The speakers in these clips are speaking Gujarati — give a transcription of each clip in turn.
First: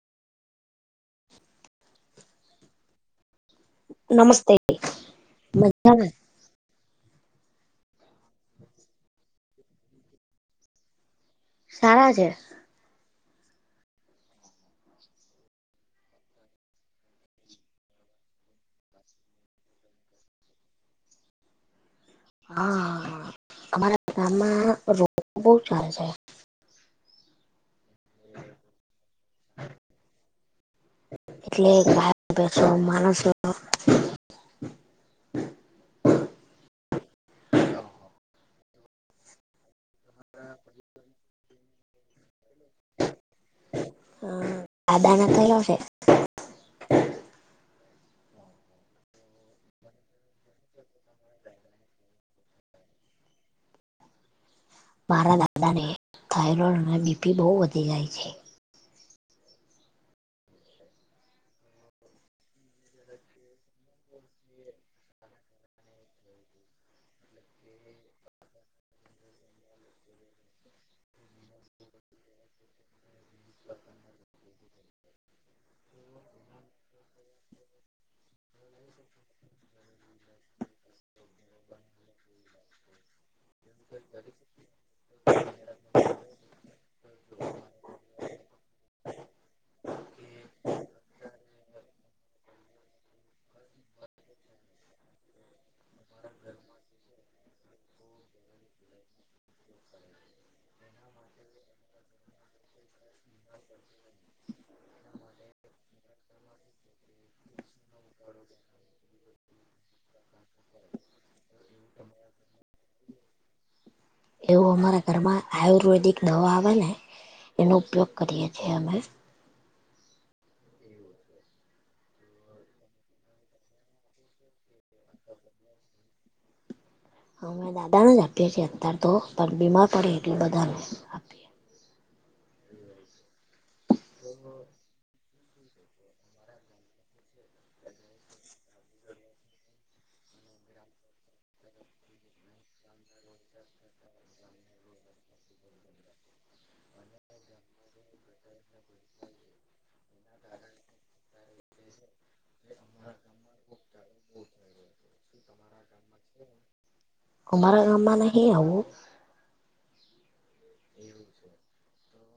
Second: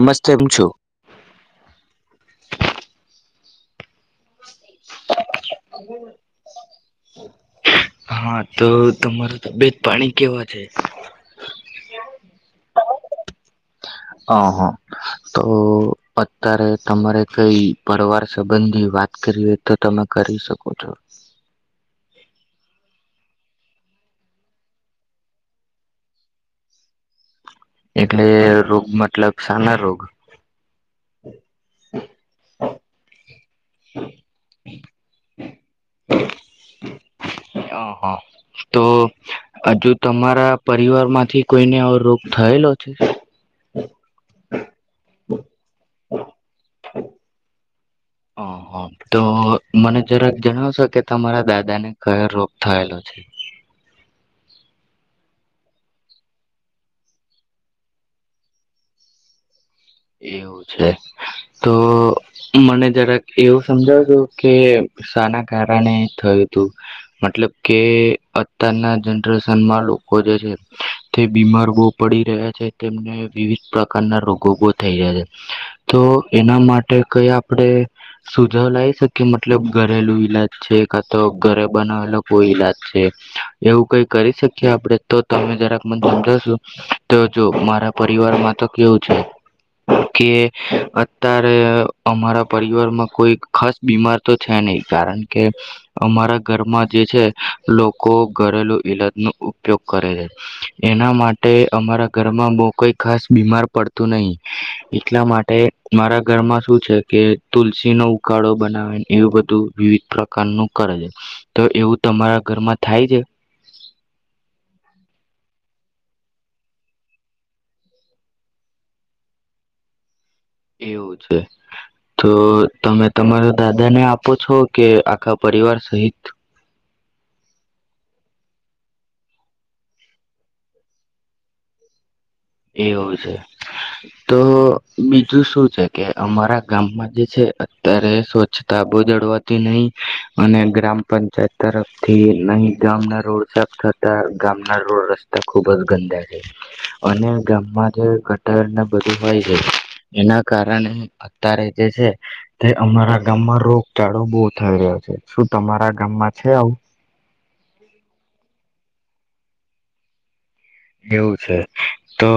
નમસ્તે [unintelligible] છો? નમસ્તે. મજામા. [inaudible] સારા છે અહ હ તો હા. એટલે રોગ મત એટલે [unintelligible] માણસો હા, હા. તો હજુ તમારા પરિવાર માંથી કોઈને આવો રોગ થયેલો છે? દાદાને થયો છે હા. તો મને જરાક જણાવશો કે, તમારા દાદા ને કયો રોગ થયેલો છે? મારા દાદાને થાઇરોઇડ અને બીપી બો વધી જાય છે. એવું છે. તો મને જરાક એવું સમજાવતો કે, શાના કારણે થયું હતું. મતલબ કે, અત્યારના જનરેશનમાં લોકો જે છે, તે બીમાર બો પડી રહ્યા છે, તેમને વિવિધ પ્રકારના રોગો બ થઈ જાય છે. તો એના માટે કઈ આપડે સુધ જો લાવ શકીએ મતલબ ઘરેલું ઈલાજ છે, કાતો ઘરે બનાવેલો કોઈ ઈલાજ છે, એવું કઈ કરી શકીએ આપડે તો તમે જરાક મને સમજાવશો, તો જો મારા પરિવારમાં તો કેવું છે કે, અત્યાર અરે અમારા પરિવારમાં કોઈ ખાસ બીમાર તો છે નઈ, કારણકે અમારા ઘરમાં જે છે લોકો ઘરેલું ઈલાજ ન ઉપયોગ કરે છે, એના માટે અમારા ઘરમાં બહ કોઈ ખાસ બીમાર પડતું નઈ. એટલા માટે મારા ઘરમાં શું છે, કે તુલસી નો ઉકાળો બનાવે એવું બધું વિવિધ પ્રકારનું કરે છે. તો એવું તમારા ઘરમાં થાય છે? એવું અમારા ઘરમાં આયુર્વેદિક દવા આવે ને એનો ઉપયોગ કરીએ છે, અમે. એવું છે. તો તમે તમારા દાદાને આપો છો, કે આખા પરિવાર સહિત? અ અમે દાદાને જ આપીએ છીએ અત્તાર તો, પણ બીમાર પડે એટલે બધાને આપીએ. એવું છે. તો બી શું છે, કે અમારા ગામમાં જે છે, અત્યારે સ્વચ્છતા બહુ જડવાતી નહીં, અને ગ્રામ પંચાયત તરફથી નહીં ગામના રોડ સાફ થતા, ગામના રોડ રસ્તા ખૂબ જ ગંદા છે. અને ગામમાં જે ક [unintelligible] ને બધું હોય છે, એના કારણે અત્તારે જે છે, તે અમારા ગામમાં રોગચાળો બહુ થઈ રહ્યો છે. શું તમારા ગામમાં છે આવું? અમારા ગામમાં નહીં આવું એવું છે. તો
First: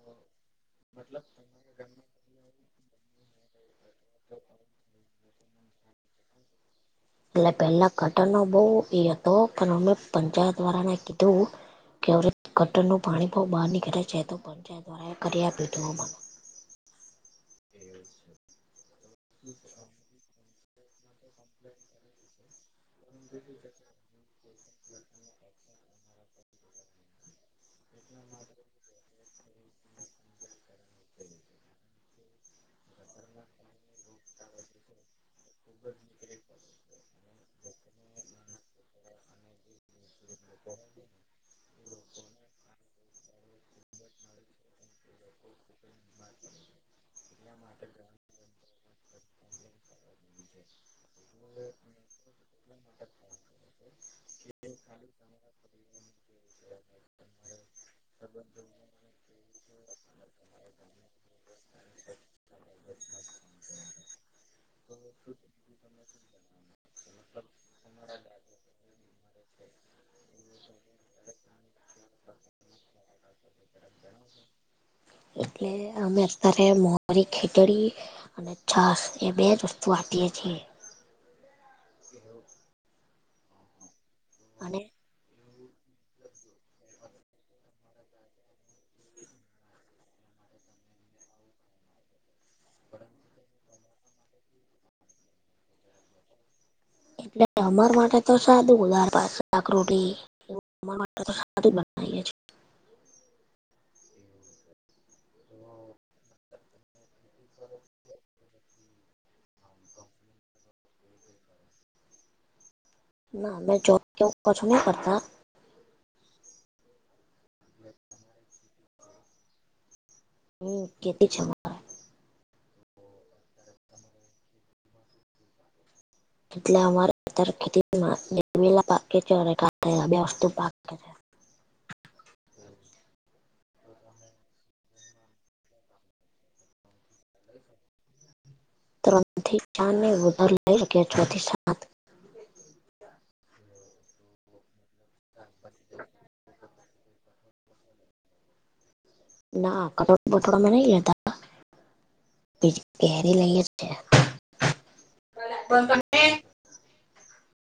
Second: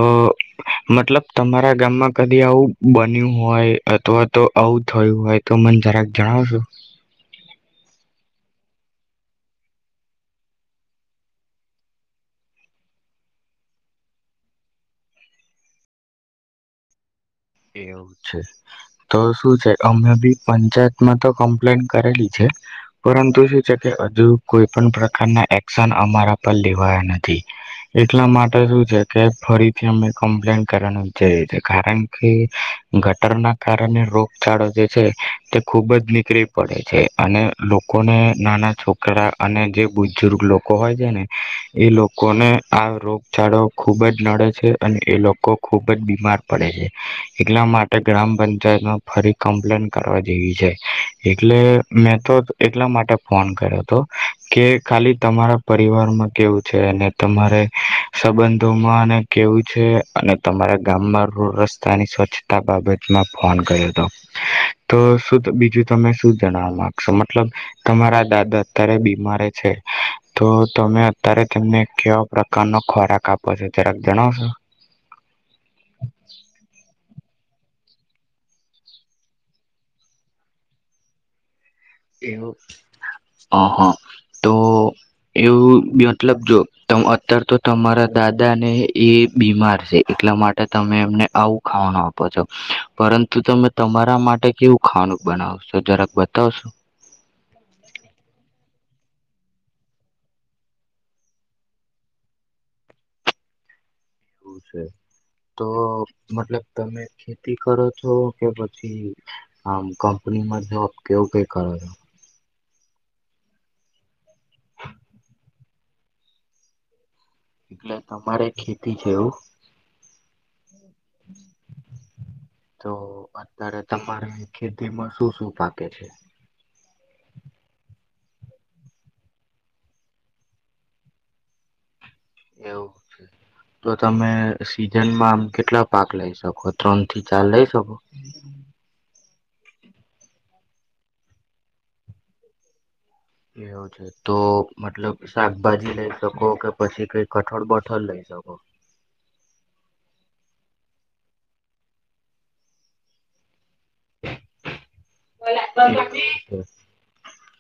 મતલબ તમારા ગામમાં કદી આવું બન્યું હોય. અથવા તો આવું થ હોયું હોય તો મને જરાક જણાવશો. એટલે પેલા કટરનો બઉ એ હતો પણ અમે પંચાયત વાળાને કીધું કે અવડે કટરનું પાણી બો બહાર નીકળે છે, તો પંચાયત વાળા એ કરી આપીયુ તું. એવું છે, તો શું છે, અમે બી પંચાયતમાં તો કમ્પ્લેન કરેલી છે. પરંતુ શું છે કે અજુ કોઈ પણ પ્રકારના એક્શન અમારા પર લેવાયા નથી. એટલા માટે શું છે, કે ફરીથી અમે કમ્પ્લેન કરવાનું વિચાર્યુ છે. કારણ કે કે ગટરના કારણે રોગચાળો જે છે તે ખૂબ જ નીકળી પડે છે. અને લોકોને નાના છોક કરા અને જે બુઝ બુજુર્ગ લોકો હોય છે ને, એ લોકોને આ રોગ ચાળો ખૂબ જ નડે છે. અને એ લોકો ખુબજ બીમાર પડે છે. એટલા માટે ગ્રામ પંચાયતમાં ફરી કમ્પ્લેન કરવા જેવી છે. એટલે મેં તો એટલા માટે ફોન કર્યો હતો કે ખાલી તમારા પરિવારમાં કેવું છે અને તમારે સંબંધોમાં અને કેવું છે. અને તમારા ગામમાં ર રસ્તા. તાની સ્વચ્છતા બાબતમાં ફોન કર્યો હતો, તો બીજું તમે શું જણવા માંગશો, મતલબ તમારા દાદા અત્યારે બીમારે છે, તો તમે અત્યારે તેમને કેવા પ્રકારનો ખોરાક આપો છો, જરાક જણાવશો? એટલે અમે અત્યારે મોરી ખીચડી અને છાસ એ બેજ વસ્તુ આપીએ છીએ. એવુ અહ હા. તો અને એવું મતલબ જો, અત્યારે તો તમારા દાદા ને એ બીમાર છે, એટલા માટે તમે એમને આવું ખાવાનું આપો છો. પરંતુ તમે તમારા માટે કેવું ખાવાનું બનાવશો, જરાક બતાવશો? એટલે અમાર માટે તો સાદું ઉાર પાાકરોટી અ [unintelligible] એવું છે, તો મતલબ તમે ખેતી કરો છો, કે પછી આમ કંપનીમાં જોબ કેવું કઈ કરો છો? ના મે જોબ કેવું કછું ના કરતા. એટલે તમારે ખેતી છે, એવું? હમ્મ ખેતી છે, અમારે. તો, અત્યારે તમારે ખેતીમાં શું શું પાકે છે? એટલે અમારે ત્યાર ખેતીમાં નિમુડા પાકે છે [inaudible] બે વસ્તુ આપે છે. એવું છે. તો તમે સીઝનમાં આમ કેટલા પાક લઈ શકો? ત્રણ થી ચાર લઈ શકો? ત્રન થી ચારને વધાર હોય એટલે છ થી સાત. એવું છે. તો મતલબ શાકભાજી લઈ શકો કે પછી કઈ કઠોળ બઠર લઈ શકો? ના કટોળ [unintelligible] તે જ પેરી લઈએ. છે [inaudible] [unintelligible]